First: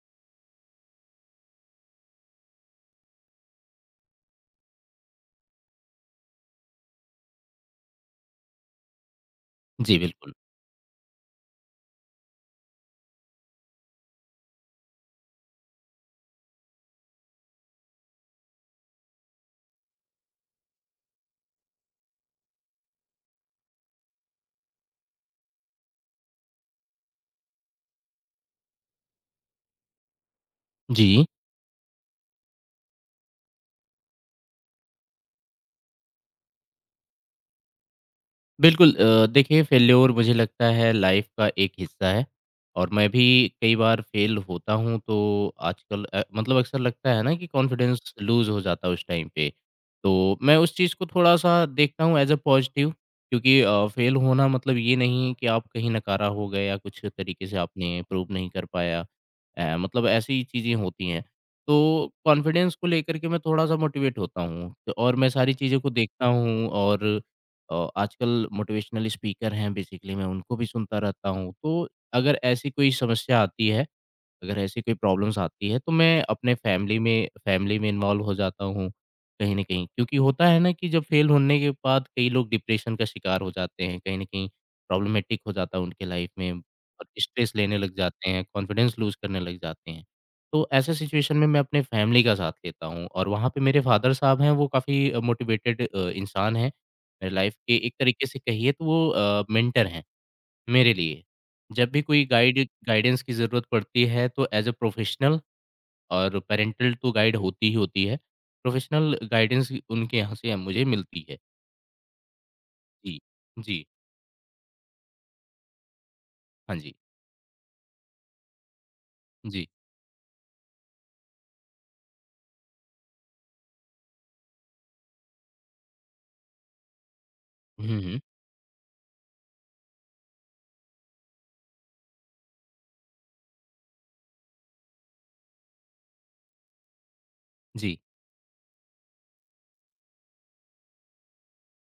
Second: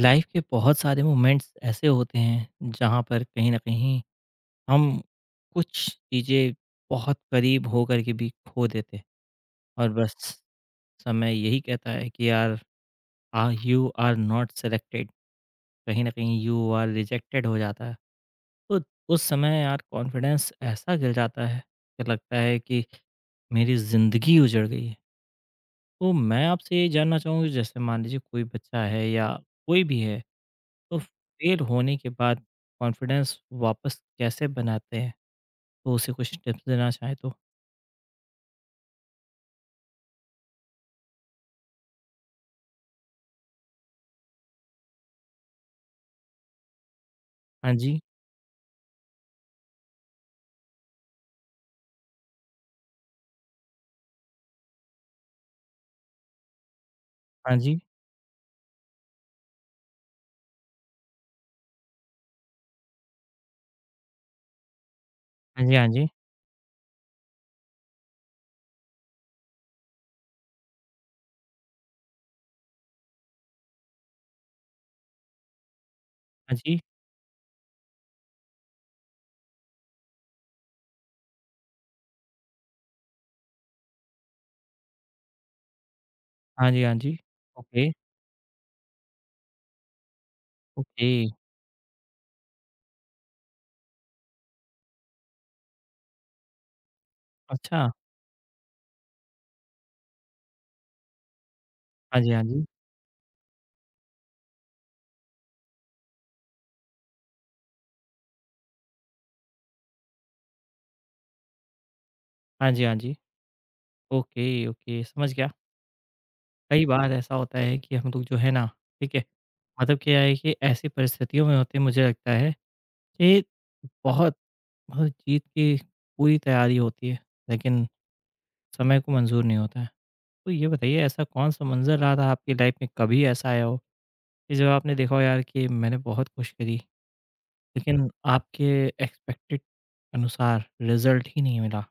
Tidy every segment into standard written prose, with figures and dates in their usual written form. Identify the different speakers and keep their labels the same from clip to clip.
Speaker 1: Life के बहुत सारे मोमेंट्स ऐसे होते हैं जहाँ पर कहीं ना कहीं हम कुछ चीज़ें बहुत करीब होकर के भी खो देते हैं। और
Speaker 2: जी,
Speaker 1: बस
Speaker 2: बिल्कुल।
Speaker 1: समय यही कहता है कि यार, uh you are not selected, कहीं ना कहीं यू आर रिजेक्टेड हो जाता है। तो उस समय यार कॉन्फिडेंस ऐसा गिर जाता है कि लगता है कि मेरी ज़िंदगी उजड़ गई है। तो मैं आपसे ये जानना चाहूँगी, जैसे मान लीजिए कोई बच्चा है या कोई भी है, तो
Speaker 2: जी।
Speaker 1: फेल होने के बाद कॉन्फिडेंस वापस कैसे बनाते हैं? तो उसे कुछ टिप्स देना चाहें तो?
Speaker 2: बिल्कुल देखिए फेल्योर मुझे लगता है लाइफ का एक हिस्सा है और मैं भी कई बार फेल होता हूँ तो आजकल मतलब अक्सर लगता है ना कि
Speaker 1: हाँ जी,
Speaker 2: कॉन्फिडेंस लूज हो जाता है उस टाइम पे तो मैं उस चीज़ को थोड़ा सा देखता हूँ एज अ पॉजिटिव क्योंकि फेल होना मतलब ये नहीं कि आप कहीं नकारा हो गए या कुछ तरीके
Speaker 1: हाँ
Speaker 2: से
Speaker 1: जी,
Speaker 2: आपने प्रूव नहीं कर पाया। मतलब ऐसी चीज़ें होती हैं तो कॉन्फिडेंस को लेकर के मैं थोड़ा सा मोटिवेट होता हूँ तो और मैं सारी
Speaker 1: हाँ जी,
Speaker 2: चीज़ों
Speaker 1: हाँ
Speaker 2: को
Speaker 1: जी,
Speaker 2: देखता हूँ और आजकल मोटिवेशनल स्पीकर हैं बेसिकली मैं उनको भी सुनता रहता हूँ। तो अगर ऐसी कोई समस्या आती है, अगर ऐसी कोई प्रॉब्लम्स आती है तो मैं अपने
Speaker 1: हाँ जी,
Speaker 2: फैमिली में इन्वॉल्व हो जाता हूँ, कहीं न कहीं। क्योंकि होता है ना कि जब फेल होने के बाद कई लोग डिप्रेशन का शिकार हो जाते हैं, कहीं न कहीं प्रॉब्लमैटिक हो जाता है उनके लाइफ में
Speaker 1: हाँ जी, हाँ
Speaker 2: और
Speaker 1: जी।
Speaker 2: स्ट्रेस लेने
Speaker 1: ओके,
Speaker 2: लग जाते हैं, कॉन्फिडेंस लूज़ करने लग जाते हैं। तो ऐसे
Speaker 1: ओके।
Speaker 2: सिचुएशन में मैं अपने फैमिली का साथ लेता हूँ और वहाँ पे मेरे फादर साहब हैं, वो काफ़ी मोटिवेटेड इंसान हैं। मेरे लाइफ के
Speaker 1: अच्छा,
Speaker 2: एक तरीके से कहिए तो वो मेंटर हैं। मेरे लिए, जब भी
Speaker 1: हाँ
Speaker 2: कोई
Speaker 1: जी, हाँ जी,
Speaker 2: गाइडेंस की ज़रूरत पड़ती है तो एज़ अ प्रोफेशनल और पैरेंटल तो गाइड होती ही होती है। प्रोफेशनल गाइडेंस उनके यहाँ से मुझे मिलती है।
Speaker 1: हाँ जी, हाँ
Speaker 2: जी,
Speaker 1: जी।
Speaker 2: जी,
Speaker 1: ओके, ओके, समझ गया।
Speaker 2: हाँ
Speaker 1: कई
Speaker 2: जी,
Speaker 1: बार ऐसा होता है कि हम लोग जो है ना, ठीक है,
Speaker 2: जी।
Speaker 1: मतलब क्या है कि ऐसी परिस्थितियों में होते हैं। मुझे लगता है कि बहुत बहुत जीत की पूरी तैयारी होती है, लेकिन
Speaker 2: हुँ, हुँ।
Speaker 1: समय को मंज़ूर नहीं होता है। तो ये बताइए ऐसा कौन सा मंज़र रहा था आपकी लाइफ में, कभी ऐसा आया हो कि जब आपने देखा हो यार कि मैंने बहुत कोशिश करी
Speaker 2: जी।
Speaker 1: लेकिन आपके एक्सपेक्टेड अनुसार रिजल्ट ही नहीं मिला?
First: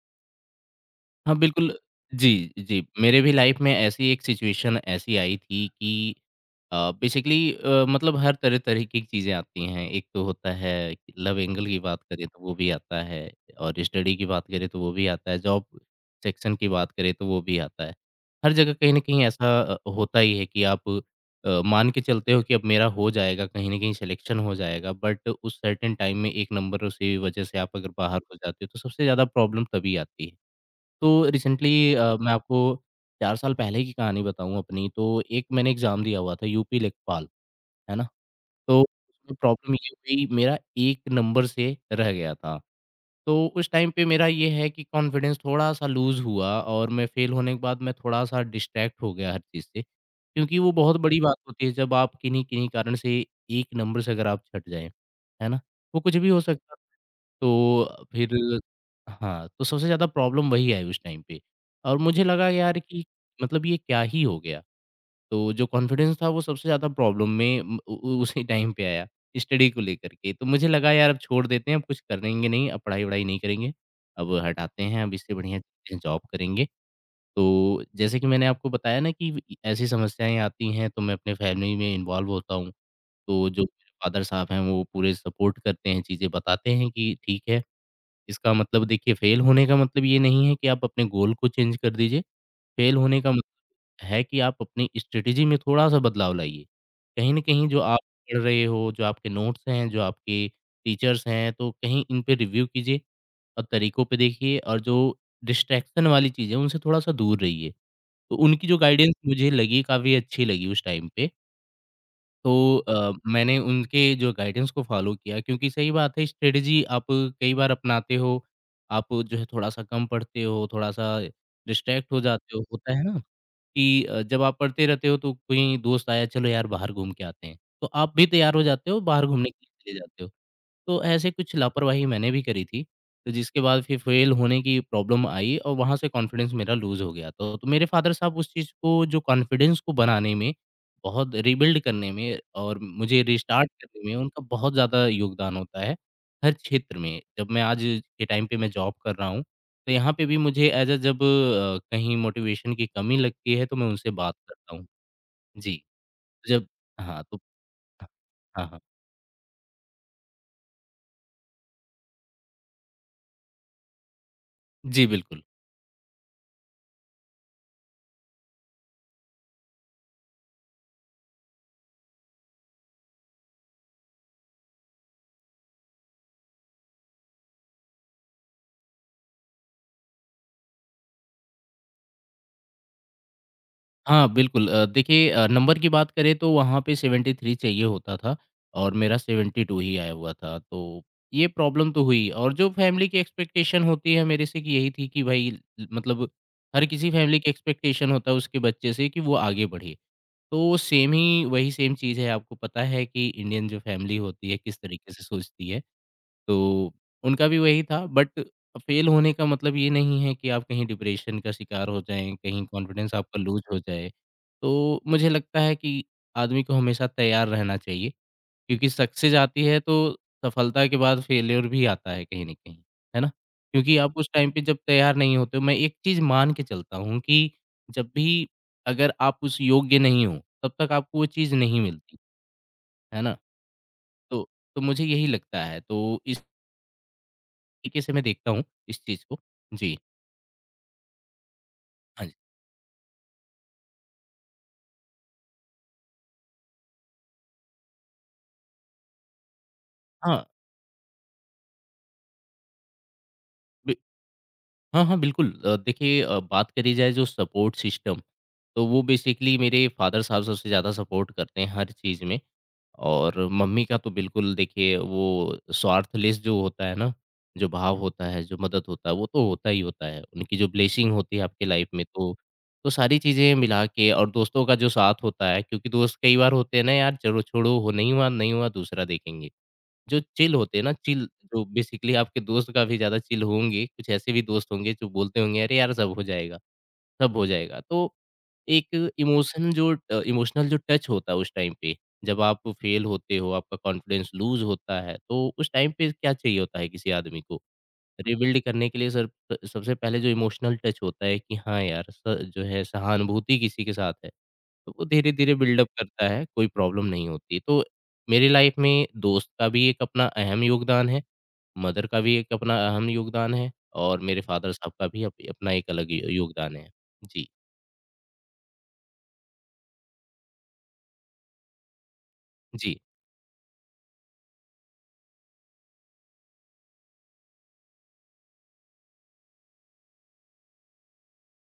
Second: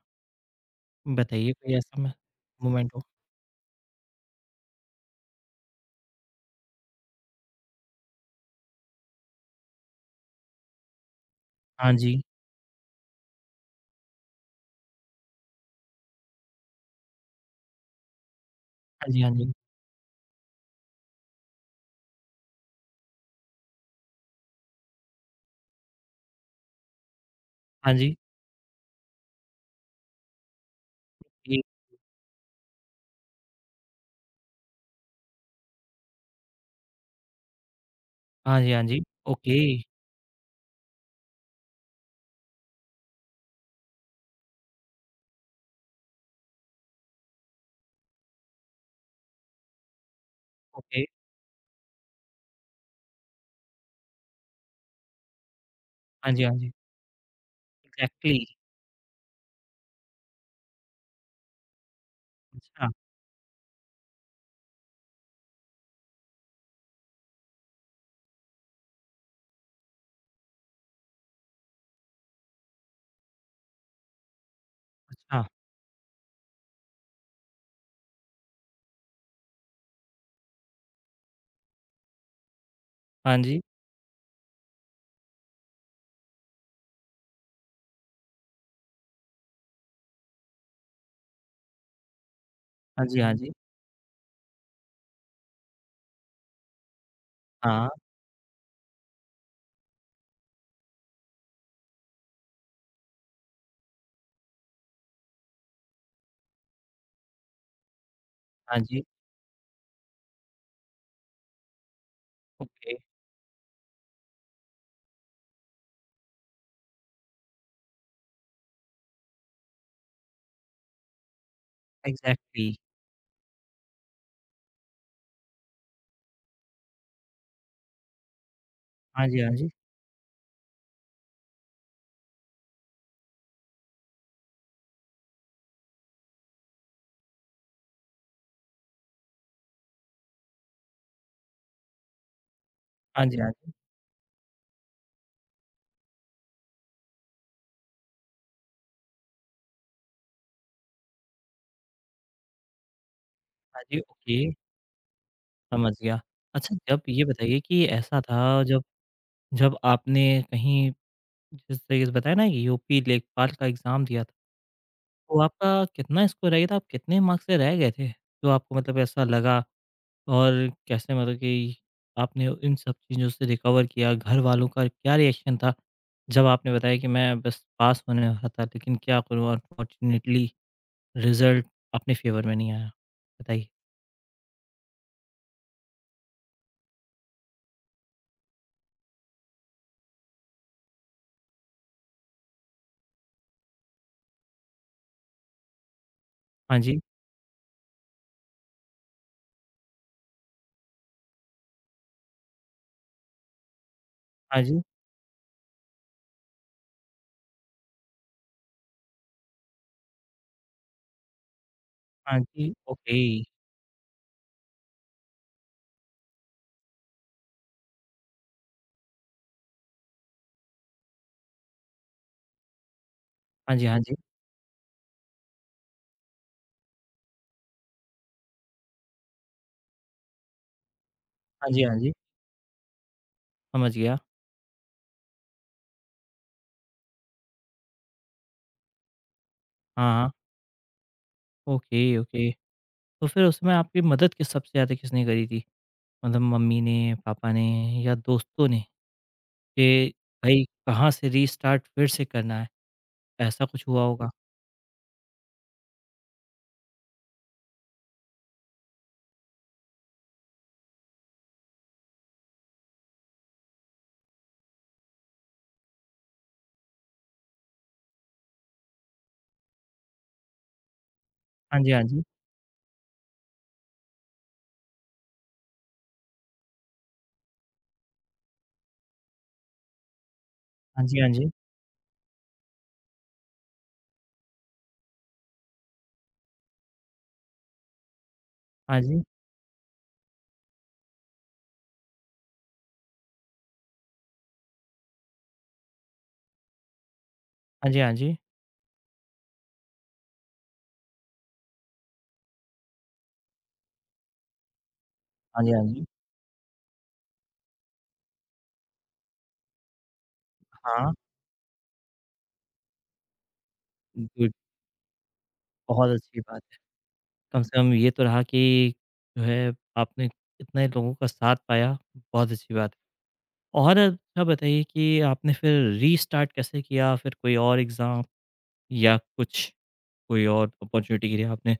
Speaker 2: हाँ,
Speaker 1: बताइए कोई
Speaker 2: बिल्कुल।
Speaker 1: ऐसा म
Speaker 2: जी, जी।
Speaker 1: मोमेंट हो?
Speaker 2: मेरे भी लाइफ़ में ऐसी एक सिचुएशन ऐसी आई थी कि अ, बेसिकली मतलब हर तरह-तरह की चीज़ें आती हैं। एक तो होता है लव एंगल की
Speaker 1: हाँ
Speaker 2: बात
Speaker 1: जी।
Speaker 2: करें तो वो भी आता है और स्टडी की बात करें तो वो भी आता है, जॉब सेक्शन की बात करें तो वो भी आता है। हर जगह कहीं न
Speaker 1: हाँ जी,
Speaker 2: कहीं
Speaker 1: हाँ जी।
Speaker 2: ऐसा होता ही है कि आप मान के चलते हो कि अब मेरा हो जाएगा, कहीं न कहीं सिलेक्शन हो जाएगा, बट उस सर्टेन टाइम में 1 नंबर से वजह से आप अगर
Speaker 1: हाँ जी।
Speaker 2: बाहर हो जाते हो तो सबसे ज़्यादा प्रॉब्लम तभी आती है। तो
Speaker 1: जी।
Speaker 2: रिसेंटली मैं आपको 4 साल पहले की कहानी बताऊँ अपनी, तो एक मैंने एग्ज़ाम दिया हुआ था यूपी लेखपाल, है ना?
Speaker 1: हाँ जी,
Speaker 2: तो
Speaker 1: हाँ जी।
Speaker 2: उसमें
Speaker 1: ओके,
Speaker 2: प्रॉब्लम ये हुई मेरा 1 नंबर से रह गया था। तो उस टाइम पे मेरा ये है कि कॉन्फिडेंस थोड़ा-सा लूज़ हुआ और मैं फ़ेल होने के बाद मैं थोड़ा-सा डिस्ट्रैक्ट हो गया हर चीज़ से, क्योंकि वो बहुत
Speaker 1: ओके।
Speaker 2: बड़ी बात होती है जब आप किन्हीं-किन्हीं कारण से 1 नंबर से अगर आप छँट जाएँ, है ना? वो कुछ भी
Speaker 1: हाँ
Speaker 2: हो
Speaker 1: जी, हाँ जी।
Speaker 2: सकता तो फिर
Speaker 1: इग्ज़ैक्टली।
Speaker 2: हाँ, तो सबसे ज़्यादा प्रॉब्लम वही आई उस टाइम पे और मुझे लगा यार
Speaker 1: अच्छा,
Speaker 2: कि मतलब ये क्या ही हो गया? तो जो कॉन्फिडेंस था वो सबसे ज़्यादा प्रॉब्लम में उम, उ उ उसी टाइम पे आया, स्टडी को लेकर के। तो मुझे लगा यार अब छोड़ देते हैं, अब कुछ करेंगे नहीं, अब पढ़ाई-वढ़ाई नहीं करेंगे, अब हटाते हैं, अब इससे
Speaker 1: अच्छा।
Speaker 2: बढ़िया जॉब करेंगे। तो जैसे कि मैंने आपको बताया ना कि इ ऐसी समस्याएँ आती हैं तो मैं अपने फैमिली में इन्वॉल्व होता हूँ।
Speaker 1: हाँ
Speaker 2: तो
Speaker 1: जी।
Speaker 2: जो मेरे फादर साहब हैं वो पूरे सपोर्ट करते हैं, चीज़ें बताते हैं कि ठीक है इसका मतलब देखिए फेल होने का मतलब ये नहीं है कि आप अपने गोल को चेंज कर दीजिए, फेल
Speaker 1: हाँ जी,
Speaker 2: होने का
Speaker 1: हाँ जी।
Speaker 2: मतलब है कि आप अपनी स्ट्रैटेजी में थोड़ा-सा बदलाव लाइए। कहीं न कहीं जो
Speaker 1: हाँ,
Speaker 2: आप पढ़ रहे हो, जो आपके नोट्स हैं, जो आपके टीचर्स हैं, तो कहीं इन पे रिव्यू कीजिए और तरीकों पे देखिए और जो डिस्ट्रैक्शन वाली चीज़ें हैं, उनसे थोड़ा-सा दूर रहिए। तो उनकी
Speaker 1: हाँ
Speaker 2: जो
Speaker 1: जी।
Speaker 2: गाइडेंस मुझे लगी, काफ़ी अच्छी लगी उस टाइम पे। तो
Speaker 1: ओके।
Speaker 2: मैंने उनके जो गाइडेंस को फॉलो किया क्योंकि सही बात है स्ट्रेटजी आप कई बार अपनाते हो, आप जो है थोड़ा-सा कम पढ़ते हो, थोड़ा-सा डिस्ट्रैक्ट हो जाते हो,
Speaker 1: इग्ज़ैक्टली।
Speaker 2: होता है ना कि जब आप पढ़ते रहते हो तो कोई दोस्त आया चलो यार बाहर घूम के आते हैं, तो आप भी तैयार हो जाते हो, बाहर
Speaker 1: हाँ जी,
Speaker 2: घूमने
Speaker 1: हाँ
Speaker 2: के
Speaker 1: जी।
Speaker 2: लिए चले जाते हो। तो ऐसे कुछ लापरवाही मैंने भी करी थी, तो जिसके बाद फिर फेल होने की प्रॉब्लम आई और वहाँ से कॉन्फिडेंस मेरा लूज़ हो गया। तो मेरे फ़ादर साहब उस चीज़ को जो कॉन्फिडेंस को बनाने में, बहुत रीबिल्ड करने में और मुझे
Speaker 1: हाँ जी, हाँ
Speaker 2: रिस्टार्ट
Speaker 1: जी।
Speaker 2: करने में उनका बहुत ज़्यादा योगदान होता है, हर क्षेत्र में। जब मैं आज के टाइम पे मैं जॉब कर रहा हूँ, तो यहाँ पे भी मुझे एज़ अ कहीं मोटिवेशन की कमी लगती है, तो
Speaker 1: हाँ
Speaker 2: मैं
Speaker 1: जी,
Speaker 2: उनसे बात
Speaker 1: ओके।
Speaker 2: करता हूँ। जी,
Speaker 1: समझ गया।
Speaker 2: जब
Speaker 1: अच्छा जब
Speaker 2: हाँ,
Speaker 1: ये
Speaker 2: तो
Speaker 1: बताइए कि
Speaker 2: हाँ,
Speaker 1: ऐसा था
Speaker 2: हाँ। हाँ।
Speaker 1: जब जब आपने कहीं जैसे बताया ना, यूपी लेखपाल का एग्ज़ाम दिया था,
Speaker 2: जी,
Speaker 1: तो
Speaker 2: बिल्कुल।
Speaker 1: आपका कितना स्कोर रह गया था? आप कितने मार्क्स से रह गए थे? तो आपको मतलब ऐसा लगा, और कैसे मतलब कि आपने इन सब चीज़ों से रिकवर किया? घर वालों का क्या रिएक्शन था जब आपने बताया कि मैं बस पास होने वाला था, लेकिन क्या करूँ, अनफॉर्च्युनेटली रिज़ल्ट अपने फ़ेवर में नहीं आया? बताइए।
Speaker 2: हाँ, बिल्कुल देखिए नंबर की बात करें तो वहाँ पे 73 चाहिए होता था और मेरा 72 ही आया हुआ था, तो ये प्रॉब्लम तो हुई और जो फ़ैमिली की एक्सपेक्टेशन होती है मेरे से कि यही थी कि भाई ल मतलब
Speaker 1: हाँ
Speaker 2: हर
Speaker 1: जी,
Speaker 2: किसी फ़ैमिली की एक्सपेक्टेशन होता है उसके बच्चे से कि वो आगे बढ़े। तो सेम ही वही सेम चीज़ है, आपको पता है कि इंडियन जो फ़ैमिली होती है
Speaker 1: हाँ
Speaker 2: किस
Speaker 1: जी,
Speaker 2: तरीके से सोचती है। तो उनका भी वही था बट फेल होने का मतलब ये नहीं है कि आप कहीं डिप्रेशन का शिकार हो जाएँ,
Speaker 1: हाँ
Speaker 2: कहीं
Speaker 1: जी,
Speaker 2: कॉन्फिडेंस
Speaker 1: ओके।
Speaker 2: आपका लूज़ हो जाए। तो मुझे लगता है कि आदमी को हमेशा तैयार रहना चाहिए क्योंकि सक्सेस आती है तो सफलता के बाद फेल्योर भी आता है कहीं न कहीं, है ना?
Speaker 1: हाँ जी,
Speaker 2: क्योंकि
Speaker 1: हाँ जी।
Speaker 2: आप उस टाइम पे जब तैयार नहीं होते हो मैं एक चीज़ मान के चलता हूँ कि जब भी अगर आप उस योग्य नहीं हो, तब तक आपको वो चीज़
Speaker 1: हाँ
Speaker 2: नहीं
Speaker 1: जी, हाँ जी।
Speaker 2: मिलती, है ना?
Speaker 1: समझ गया।
Speaker 2: तो तो मुझे यही लगता है। तो इस तरीके से मैं देखता हूँ इस चीज़ को। जी,
Speaker 1: हाँ, हाँ। ओके,
Speaker 2: हाँ जी।
Speaker 1: ओके। तो फिर उसमें आपकी मदद किस सबसे ज़्यादा किसने करी थी? मतलब मम्मी ने, पापा ने या दोस्तों ने? कि
Speaker 2: हाँ,
Speaker 1: भई कहाँ से रीस्टार्ट फिर से करना है, ऐसा कुछ
Speaker 2: बि
Speaker 1: हुआ होगा?
Speaker 2: हाँ, हाँ, बिल्कुल देखिए बात करी जाए जो सपोर्ट सिस्टम, तो वो बेसिकली मेरे फादर साहब सबसे ज़्यादा सपोर्ट करते हैं हर चीज़ में और मम्मी का तो बिल्कुल देखिए वो स्वार्थलेस जो होता है ना, जो भाव होता है, जो मदद होता है, वो तो होता ही होता है। उनकी जो ब्लेसिंग होती है आपकी
Speaker 1: हाँ
Speaker 2: लाइफ
Speaker 1: जी, हाँ
Speaker 2: में
Speaker 1: जी।
Speaker 2: तो सारी चीज़ें मिला के और दोस्तों का जो साथ होता है क्योंकि दोस्त कई बार होते हैं ना यार चलो छोड़ो हो नहीं हुआ, नहीं हुआ दूसरा देखेंगे। जो चिल होते हैं ना,
Speaker 1: हाँ जी,
Speaker 2: चिल
Speaker 1: हाँ जी।
Speaker 2: जो बेसिकली आपके दोस्त काफ़ी ज़्यादा चिल होंगे, कुछ ऐसे भी दोस्त होंगे जो बोलते होंगे, "अरे यार, सब हो जाएगा, सब हो जाएगा।" तो
Speaker 1: हाँ
Speaker 2: एक
Speaker 1: जी।
Speaker 2: इमोशन जो इमोशनल जो टच होता है उस टाइम पे, जब आप फेल होते हो, आपका कॉन्फिडेंस लूज़ होता है, तो उस टाइम पे क्या चाहिए होता है किसी आदमी को?
Speaker 1: हाँ जी, हाँ जी।
Speaker 2: रिबिल्ड करने के लिए सर सबसे पहले जो इमोशनल टच होता है कि हाँ यार, स जो है सहानुभूति किसी के साथ है। तो वो धीरे-धीरे
Speaker 1: हाँ जी, हाँ
Speaker 2: बिल्डअप
Speaker 1: जी।
Speaker 2: करता है, कोई प्रॉब्लम नहीं होती। तो मेरी लाइफ में दोस्त का भी एक अपना अहम योगदान
Speaker 1: हाँ,
Speaker 2: है, मदर का भी एक अपना अहम योगदान है और मेरे
Speaker 1: गुड।
Speaker 2: फादर साहब का भी अप अपना एक
Speaker 1: बहुत
Speaker 2: अलग य
Speaker 1: अच्छी बात
Speaker 2: योगदान
Speaker 1: है।
Speaker 2: है। जी,
Speaker 1: कम से कम ये तो रहा कि जो है आपने इतने लोगों का साथ पाया, बहुत अच्छी बात
Speaker 2: जी।
Speaker 1: है। और अच्छा बताइए कि आपने फिर रीस्टार्ट कैसे किया? फिर कोई और एग्ज़ाम या कुछ? कोई और अपॉर्च्युनिटी के लिए आपने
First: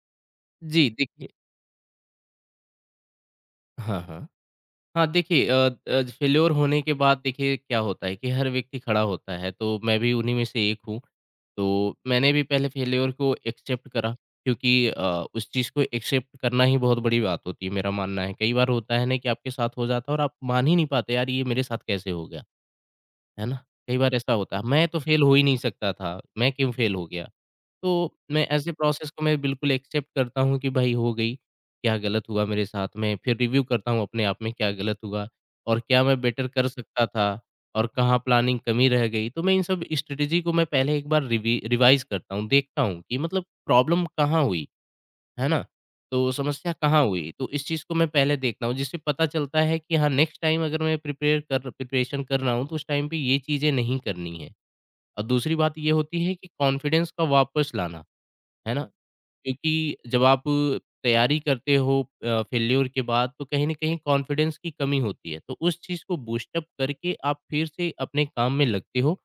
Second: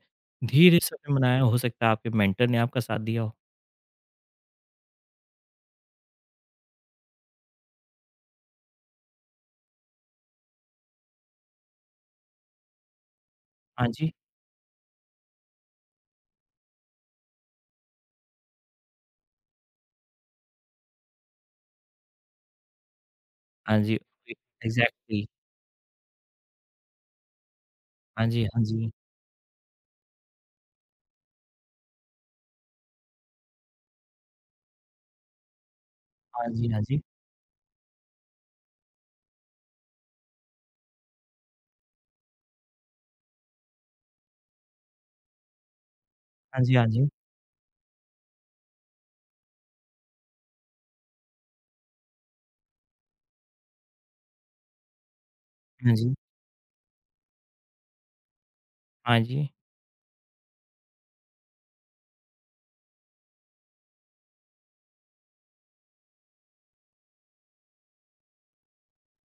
Speaker 1: धीरे
Speaker 2: जी,
Speaker 1: से अपने
Speaker 2: देखिए
Speaker 1: बनाया, हो सकता है आपके मेंटर ने आपका साथ दिया हो।
Speaker 2: हाँ, हाँ। हाँ, देखिए फेल्योर होने के बाद देखिए क्या होता है कि हर व्यक्ति खड़ा होता है, तो मैं भी उन्हीं में से एक हूँ। तो मैंने भी पहले फेल्योर को
Speaker 1: हाँ
Speaker 2: एक्सेप्ट
Speaker 1: जी,
Speaker 2: करा क्योंकि उस चीज़ को एक्सेप्ट करना ही बहुत बड़ी बात होती है, मेरा मानना है। कई बार होता है ना कि आपके साथ हो जाता है और आप मान ही नहीं पाते, यार ये मेरे साथ कैसे हो गया? है ना?
Speaker 1: हाँ जी,
Speaker 2: कई बार ऐसा होता है। मैं तो फेल
Speaker 1: एग्ज़ैक्टली।
Speaker 2: हो ही नहीं सकता था, मैं क्यों फेल हो गया? तो
Speaker 1: हाँ जी,
Speaker 2: मैं
Speaker 1: हाँ
Speaker 2: ऐसे
Speaker 1: जी,
Speaker 2: प्रोसेस को मैं बिल्कुल एक्सेप्ट करता हूँ कि भाई हो गई, क्या गलत हुआ मेरे साथ में? फिर रिव्यू करता हूँ अपने आप में क्या गलत हुआ और क्या मैं
Speaker 1: हाँ
Speaker 2: बेटर
Speaker 1: जी,
Speaker 2: कर
Speaker 1: हाँ जी,
Speaker 2: सकता था और कहाँ प्लानिंग कमी रह गई? तो मैं इन सब स्ट्रैटेजी को मैं पहले एक बार रिवी रिवाइज़ करता हूँ, देखता हूँ कि मतलब प्रॉब्लम कहाँ हुई? है ना? तो
Speaker 1: हाँ
Speaker 2: समस्या
Speaker 1: जी, हाँ
Speaker 2: कहाँ
Speaker 1: जी,
Speaker 2: हुई? तो इस चीज़ को मैं पहले देखता हूँ जिससे पता चलता है कि हाँ, नेक्स्ट टाइम अगर मैं प्रिपेयर कर प्रिपरेशन कर रहा हूँ तो उस टाइम पे ये चीज़ें नहीं करनी है। और दूसरी बात ये
Speaker 1: हाँ जी,
Speaker 2: होती है कि कॉन्फिडेंस का वापस लाना, है ना?
Speaker 1: हाँ जी,
Speaker 2: क्योंकि जब आप तैयारी करते हो फेल्योर के बाद तो कहीं न कहीं कॉन्फिडेंस की कमी होती है। तो उस चीज़ को बूस्ट अप करके आप फिर से अपने काम में लगते हो।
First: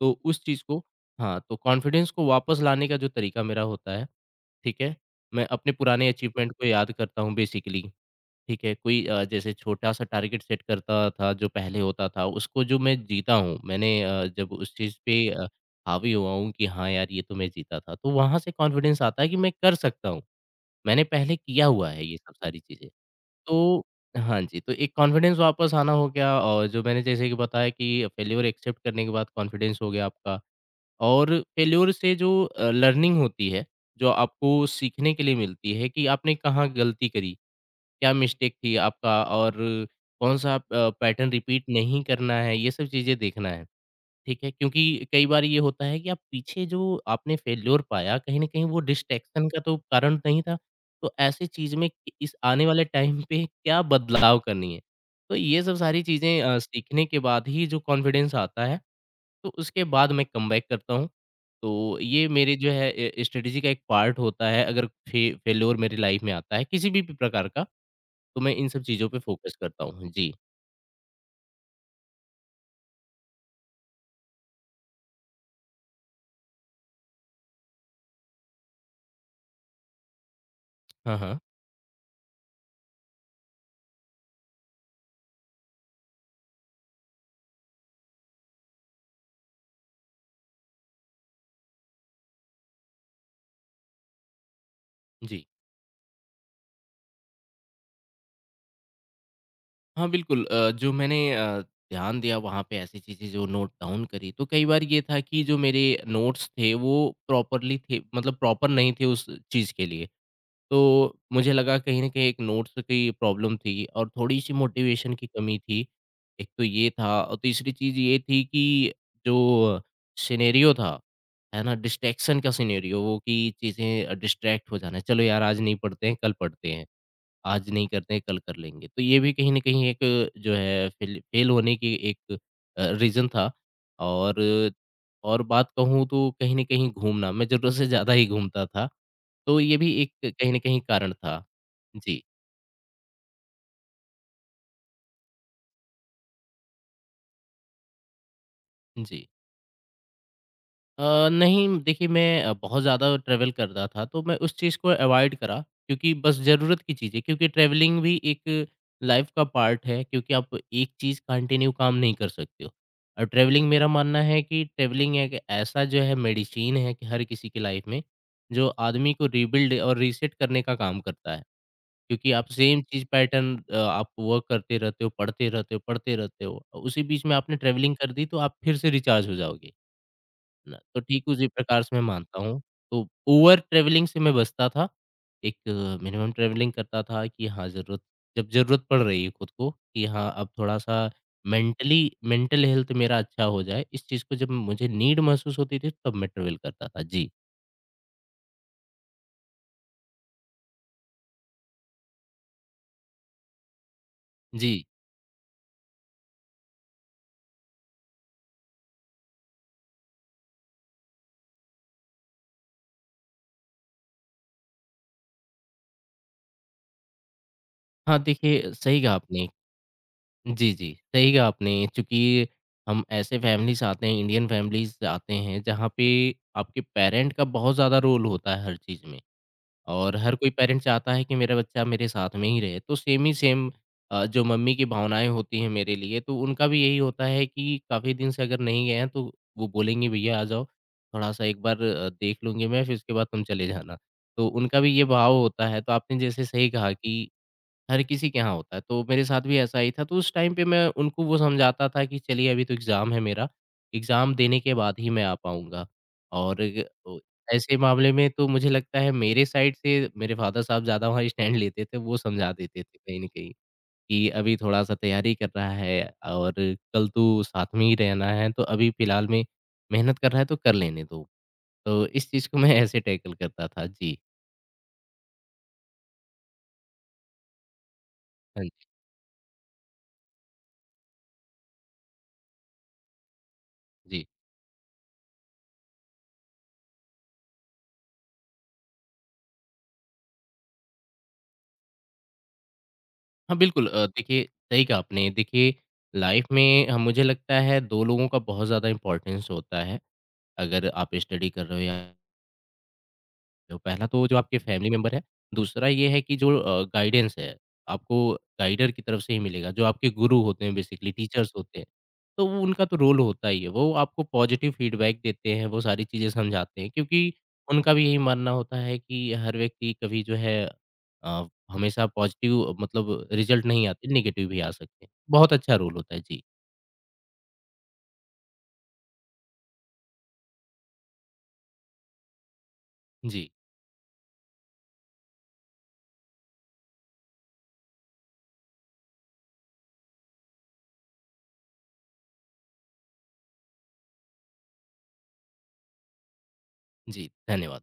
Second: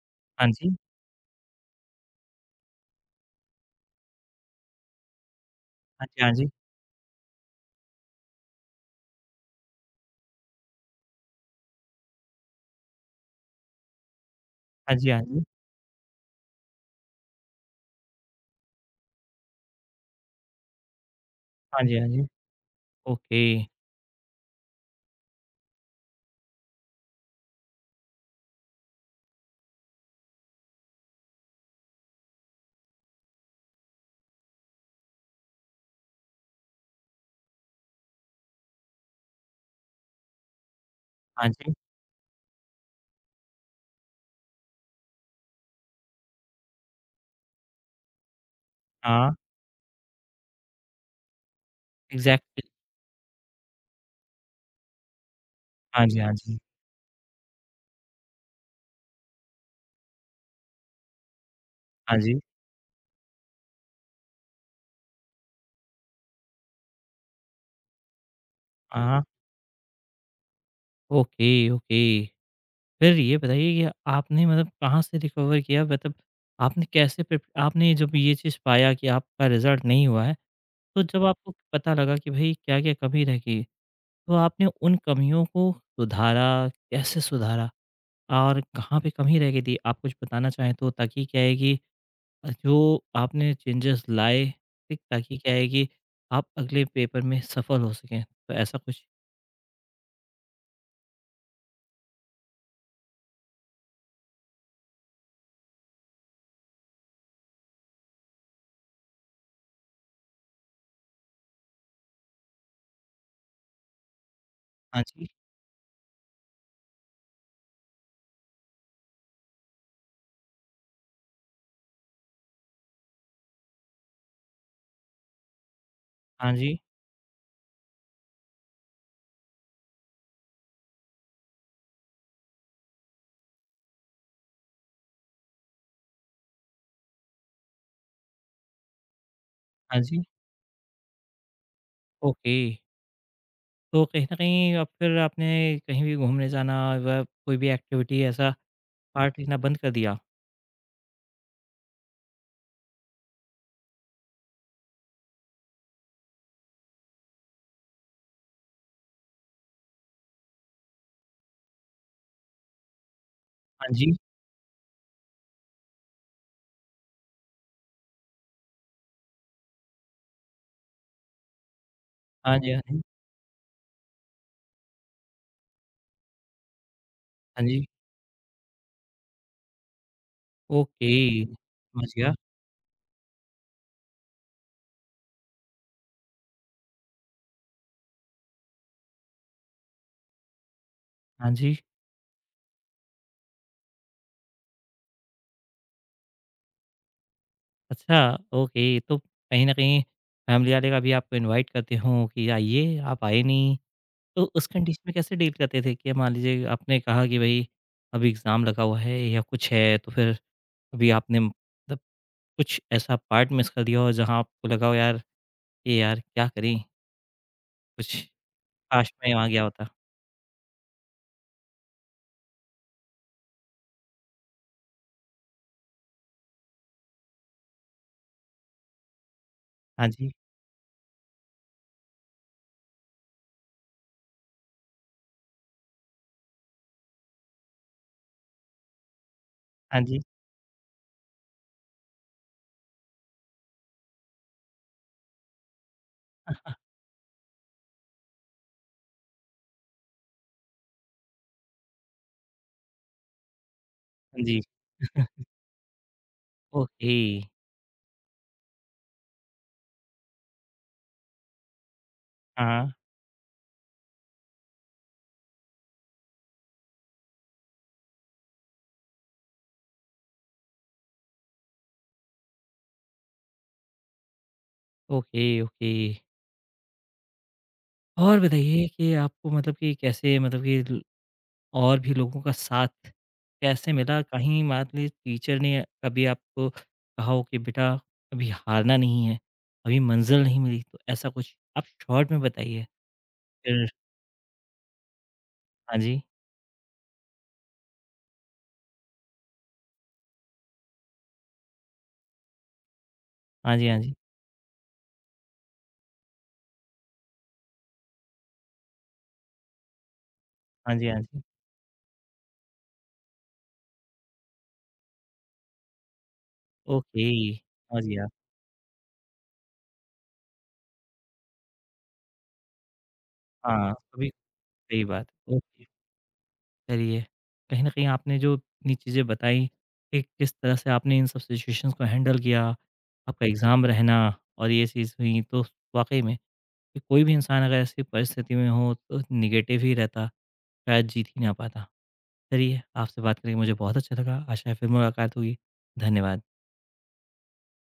Speaker 2: तो उस
Speaker 1: हाँ
Speaker 2: चीज़
Speaker 1: जी,
Speaker 2: को हाँ, तो कॉन्फिडेंस को वापस लाने का जो तरीका मेरा होता है ठीक है? मैं अपने पुराने
Speaker 1: हाँ जी,
Speaker 2: अचीवमेंट को याद करता हूँ बेसिकली, ठीक है? कोई जैसे छोटा-सा टारगेट सेट करता था जो पहले होता था, उसको जो मैं जीता हूँ, जब उस चीज़
Speaker 1: हाँ जी,
Speaker 2: पे
Speaker 1: हाँ जी, हाँ जी,
Speaker 2: हावी हुआ हूँ कि हाँ यार, ये तो मैं जीता था, तो वहाँ से कॉन्फिडेंस आता है कि मैं कर सकता हूँ। मैंने पहले किया
Speaker 1: हाँ
Speaker 2: हुआ
Speaker 1: जी,
Speaker 2: है
Speaker 1: हाँ
Speaker 2: ये
Speaker 1: जी,
Speaker 2: सब सारी चीज़ें।
Speaker 1: ओके,
Speaker 2: तो हाँ जी, तो एक कॉन्फिडेंस वापस आना हो गया और जो मैंने जैसे कि बताया कि फेल्योर एक्सेप्ट करने के बाद कॉन्फिडेंस हो गया आपका। और फेल्योर से जो लर्निंग होती है, जो आपको सीखने के लिए मिलती है कि आपने कहाँ गलती करी, क्या मिस्टेक थी आपका और कौन-सा पैटर्न
Speaker 1: हाँ
Speaker 2: रिपीट
Speaker 1: जी,
Speaker 2: नहीं करना है, ये सब चीज़ें देखना है, ठीक है? क्योंकि कई बार ये होता है कि आप पीछे जो आपने फेल्योर पाया, कहीं न कहीं वो
Speaker 1: हाँ,
Speaker 2: डिस्ट्रैक्शन का तो कारण नहीं था, तो ऐसी चीज़ में इ इस आने
Speaker 1: एग्ज़ैक्टली।
Speaker 2: वाले टाइम पे क्या बदलाव करनी है। तो ये सब सारी
Speaker 1: हाँ जी, हाँ
Speaker 2: चीज़ें
Speaker 1: जी,
Speaker 2: सीखने के बाद ही जो कॉन्फिडेंस आता है तो उसके बाद मैं कमबैक करता हूँ। तो
Speaker 1: हाँ
Speaker 2: ये
Speaker 1: जी,
Speaker 2: मेरे जो है ए स्ट्रेटेजी का एक पार्ट होता है अगर फे फेल्योर मेरी लाइफ में आता है किसी भी प्रकार का, तो मैं इन सब चीज़ों पे
Speaker 1: हाँ,
Speaker 2: फ़ोकस करता हूँ। जी।
Speaker 1: Okay, okay. फिर ये बताइए कि आपने मतलब कहाँ से रिकवर किया, मतलब आपने कैसे प्रिप आपने जब ये चीज़ पाया कि आपका रिज़ल्ट नहीं हुआ है, तो
Speaker 2: हाँ,
Speaker 1: जब
Speaker 2: हाँ।
Speaker 1: आपको पता लगा कि भई क्या-क्या कमी रह गई, तो आपने उन कमियों को सुधारा, कैसे सुधारा? और कहाँ पे कमी रह गई थी? आप कुछ बताना चाहें तो? ताकि क्या है कि जो आपने चेंजेस लाए, ठीक, ताकि
Speaker 2: जी।
Speaker 1: क्या है कि आप अगले पेपर में सफल हो सकें। तो ऐसा कुछ?
Speaker 2: हाँ, बिल्कुल जो मैंने ध्यान दिया वहाँ पे ऐसी चीज़ें जो नोट डाउन करी, तो कई बार ये था कि जो मेरे नोट्स थे वो प्रॉपरली थे मतलब प्रॉपर नहीं थे उस चीज़ के लिए। तो मुझे लगा कहीं न कहीं एक नोट्स की प्रॉब्लम थी और थोड़ी-सी
Speaker 1: हाँ
Speaker 2: मोटिवेशन की
Speaker 1: जी,
Speaker 2: कमी थी। एक तो ये था और तीसरी चीज़ ये थी कि जो सिनेरियो था, है ना? डिस्ट्रैक्शन का सिनेरियो वो कि चीज़ें डिस्ट्रैक्ट हो जाना, चलो यार आज नहीं पढ़ते हैं, कल
Speaker 1: हाँ
Speaker 2: पढ़ते
Speaker 1: जी,
Speaker 2: हैं, आज नहीं करते हैं, कल कर लेंगे। तो ये भी कहीं न कहीं एक जो है फ़ेल फ़ेल होने की एक रीज़न था और बात कहूँ तो कहीं न कहीं घूमना, मैं ज़रूरत से ज़्यादा ही घूमता था। तो ये भी
Speaker 1: हाँ
Speaker 2: एक
Speaker 1: जी।
Speaker 2: कहीं न कहीं कारण था। जी,
Speaker 1: ओके, तो कहीं न कहीं अब फिर आपने कहीं भी घूमने जाना व कोई भी एक्टिविटी ऐसा
Speaker 2: जी।
Speaker 1: पार्ट लेना बंद कर दिया?
Speaker 2: अ, नहीं देखिए मैं बहुत ज़्यादा ट्रैवल कर रहा था तो मैं उस चीज़ को अवॉइड करा क्योंकि बस ज़रूरत की चीज़ है क्योंकि ट्रैवलिंग भी एक लाइफ़ का पार्ट है क्योंकि आप एक चीज़ कंटिन्यू काम नहीं कर सकते हो। और ट्रैवलिंग मेरा
Speaker 1: हाँ जी,
Speaker 2: मानना है कि ट्रैवलिंग एक ऐसा जो है मेडिसिन है कि हर किसी की लाइफ़ में, जो आदमी को रिबिल्ड और रीसेट करने का काम करता है। क्योंकि आप
Speaker 1: हाँ जी, हाँ
Speaker 2: सेम
Speaker 1: जी,
Speaker 2: चीज़ पैटर्न आप वर्क करते रहते हो, पढ़ते रहते हो, पढ़ते रहते हो। उसी बीच में आपने
Speaker 1: हाँ जी।
Speaker 2: ट्रैवलिंग कर दी तो आप फिर से रिचार्ज हो जाओगे, है ना? तो ठीक
Speaker 1: ओके,
Speaker 2: उसी प्रकार से मैं
Speaker 1: समझ गया।
Speaker 2: मानता हूँ। तो ओवर ट्रैवलिंग से मैं बचता था। एक मिनिमम ट्रैवलिंग करता था कि हाँ, ज़रूरत जब ज़रूरत पड़ रही है खुद को कि हाँ, अब थोड़ा-सा
Speaker 1: हाँ जी,
Speaker 2: मेंटली मेंटल हेल्थ मेरा अच्छा हो जाए, इस चीज़ को जब मुझे नीड महसूस होती थी तब मैं ट्रैवल करता था। जी।
Speaker 1: अच्छा ओके, तो कहीं न कहीं फैमिली वाले का भी आपको इनवाइट करते हों कि आइए, आप आए नहीं, तो उस
Speaker 2: जी।
Speaker 1: कंडीशन में कैसे डील करते थे कि मान लीजिए आपने कहा कि भई अभी एग्ज़ाम लगा हुआ है या कुछ है, तो फिर अभी आपने मतलब कुछ ऐसा पार्ट मिस कर दिया हो जहाँ आपको लगा हो यार, ये यार क्या करें, कुछ
Speaker 2: हाँ, देखिए सही
Speaker 1: काश
Speaker 2: कहा
Speaker 1: मैं वहाँ
Speaker 2: आपने
Speaker 1: गया होता।
Speaker 2: जी, जी। सही कहा आपने चूँकि हम ऐसे फैमिलीज़ आते हैं, इंडियन फैमिलीज़ आते हैं जहाँ पे आपके पेरेंट का बहुत ज़्यादा रोल होता है हर चीज़ में
Speaker 1: हाँ
Speaker 2: और
Speaker 1: जी,
Speaker 2: हर कोई पेरेंट्स चाहता है कि मेरा बच्चा मेरे साथ में ही रहे। तो सेम ही सेम जो मम्मी की भावनाएँ होती हैं मेरे लिए तो उनका भी यही होता है कि काफ़ी दिन से अगर नहीं गए हैं तो वो
Speaker 1: हाँ
Speaker 2: बोलेंगी
Speaker 1: जी,
Speaker 2: भैया आ जाओ, थोड़ा-सा एक बार देख लूँगी मैं फिर उसके बाद तुम चले जाना। तो उनका भी ये भाव होता है। तो आपने जैसे सही कहा कि हर किसी के यहाँ होता है, तो मेरे साथ भी ऐसा ही था, तो उस टाइम पे मैं उनको वो समझाता था कि चलिए अभी तो एग्ज़ाम है मेरा, एग्ज़ाम
Speaker 1: हाँ जी,
Speaker 2: देने के बाद ही मैं आ पाऊँगा। और
Speaker 1: ओके,
Speaker 2: ओ ऐसे मामले में तो मुझे लगता है मेरे साइड से मेरे फ़ादर साहब ज़्यादा वहाँ स्टैंड लेते थे, वो समझा देते
Speaker 1: हाँ,
Speaker 2: थे कहीं न कहीं कि अभी थोड़ा-सा तैयारी कर रहा है और कल तो साथ में ही रहना है, तो अभी फ़िलहाल में मेहनत कर रहा है तो कर लेने दो। तो इस चीज़ को मैं ऐसे टैकल करता था। जी।
Speaker 1: Okay, okay. और
Speaker 2: हाँ जी।
Speaker 1: बताइए कि आपको मतलब कि कैसे मतलब कि ल और भी लोगों का साथ कैसे मिला?
Speaker 2: जी।
Speaker 1: कहीं मान लीजिए टीचर ने कभी आपको कहा हो कि बेटा अभी हारना नहीं है, अभी मंज़िल नहीं मिली, तो ऐसा कुछ? आप शॉर्ट में बताइए।
Speaker 2: हाँ, बिल्कुल
Speaker 1: फिर
Speaker 2: देखिए सही कहा आपने देखिए
Speaker 1: हाँ जी,
Speaker 2: लाइफ में मुझे लगता है 2 लोगों का बहुत ज़्यादा इम्पोर्टेंस होता है। अगर आप स्टडी कर रहे हो या
Speaker 1: हाँ
Speaker 2: तो
Speaker 1: जी, हाँ
Speaker 2: पहला
Speaker 1: जी।
Speaker 2: तो जो आपके फैमिली मेंबर है, दूसरा ये है कि जो गाइडेंस है, आपको गाइडर की तरफ से ही मिलेगा, जो आपके गुरु होते हैं
Speaker 1: हाँ जी,
Speaker 2: बेसिकली
Speaker 1: हाँ जी।
Speaker 2: टीचर्स होते हैं, तो वो उनका तो रोल होता ही है, वो आपको पॉजिटिव फीडबैक देते हैं, वो सारी चीज़ें समझाते हैं
Speaker 1: ओके,
Speaker 2: क्योंकि उनका
Speaker 1: समझ
Speaker 2: भी यही
Speaker 1: गया।
Speaker 2: मानना होता है कि हर व्यक्ति कभी जो है हमेशा पॉजिटिव मतलब रिजल्ट नहीं
Speaker 1: हाँ,
Speaker 2: आते,
Speaker 1: कभी
Speaker 2: नेगेटिव भी आ
Speaker 1: सही
Speaker 2: सकते हैं।
Speaker 1: बात।
Speaker 2: बहुत अच्छा
Speaker 1: ओके।
Speaker 2: रोल होता है। जी,
Speaker 1: चलिए, कहीं न कहीं आपने जो इतनी चीज़ें बताई कि किस तरह से आपने इन सब सिचुएशंस को हैंडल किया, आपका
Speaker 2: जी,
Speaker 1: एग्ज़ाम रहना और ये चीज़ हुई, तो वाक़ई में कि कोई भी इंसान अगर ऐसी परिस्थिति में हो तो नेगेटिव ही रहता, शायद जीत ही ना पाता। चलिए, आपसे बात करके मुझे बहुत अच्छा लगा, आशा है फिर मुलाकात होगी। धन्यवाद।
Speaker 2: जी, धन्यवाद।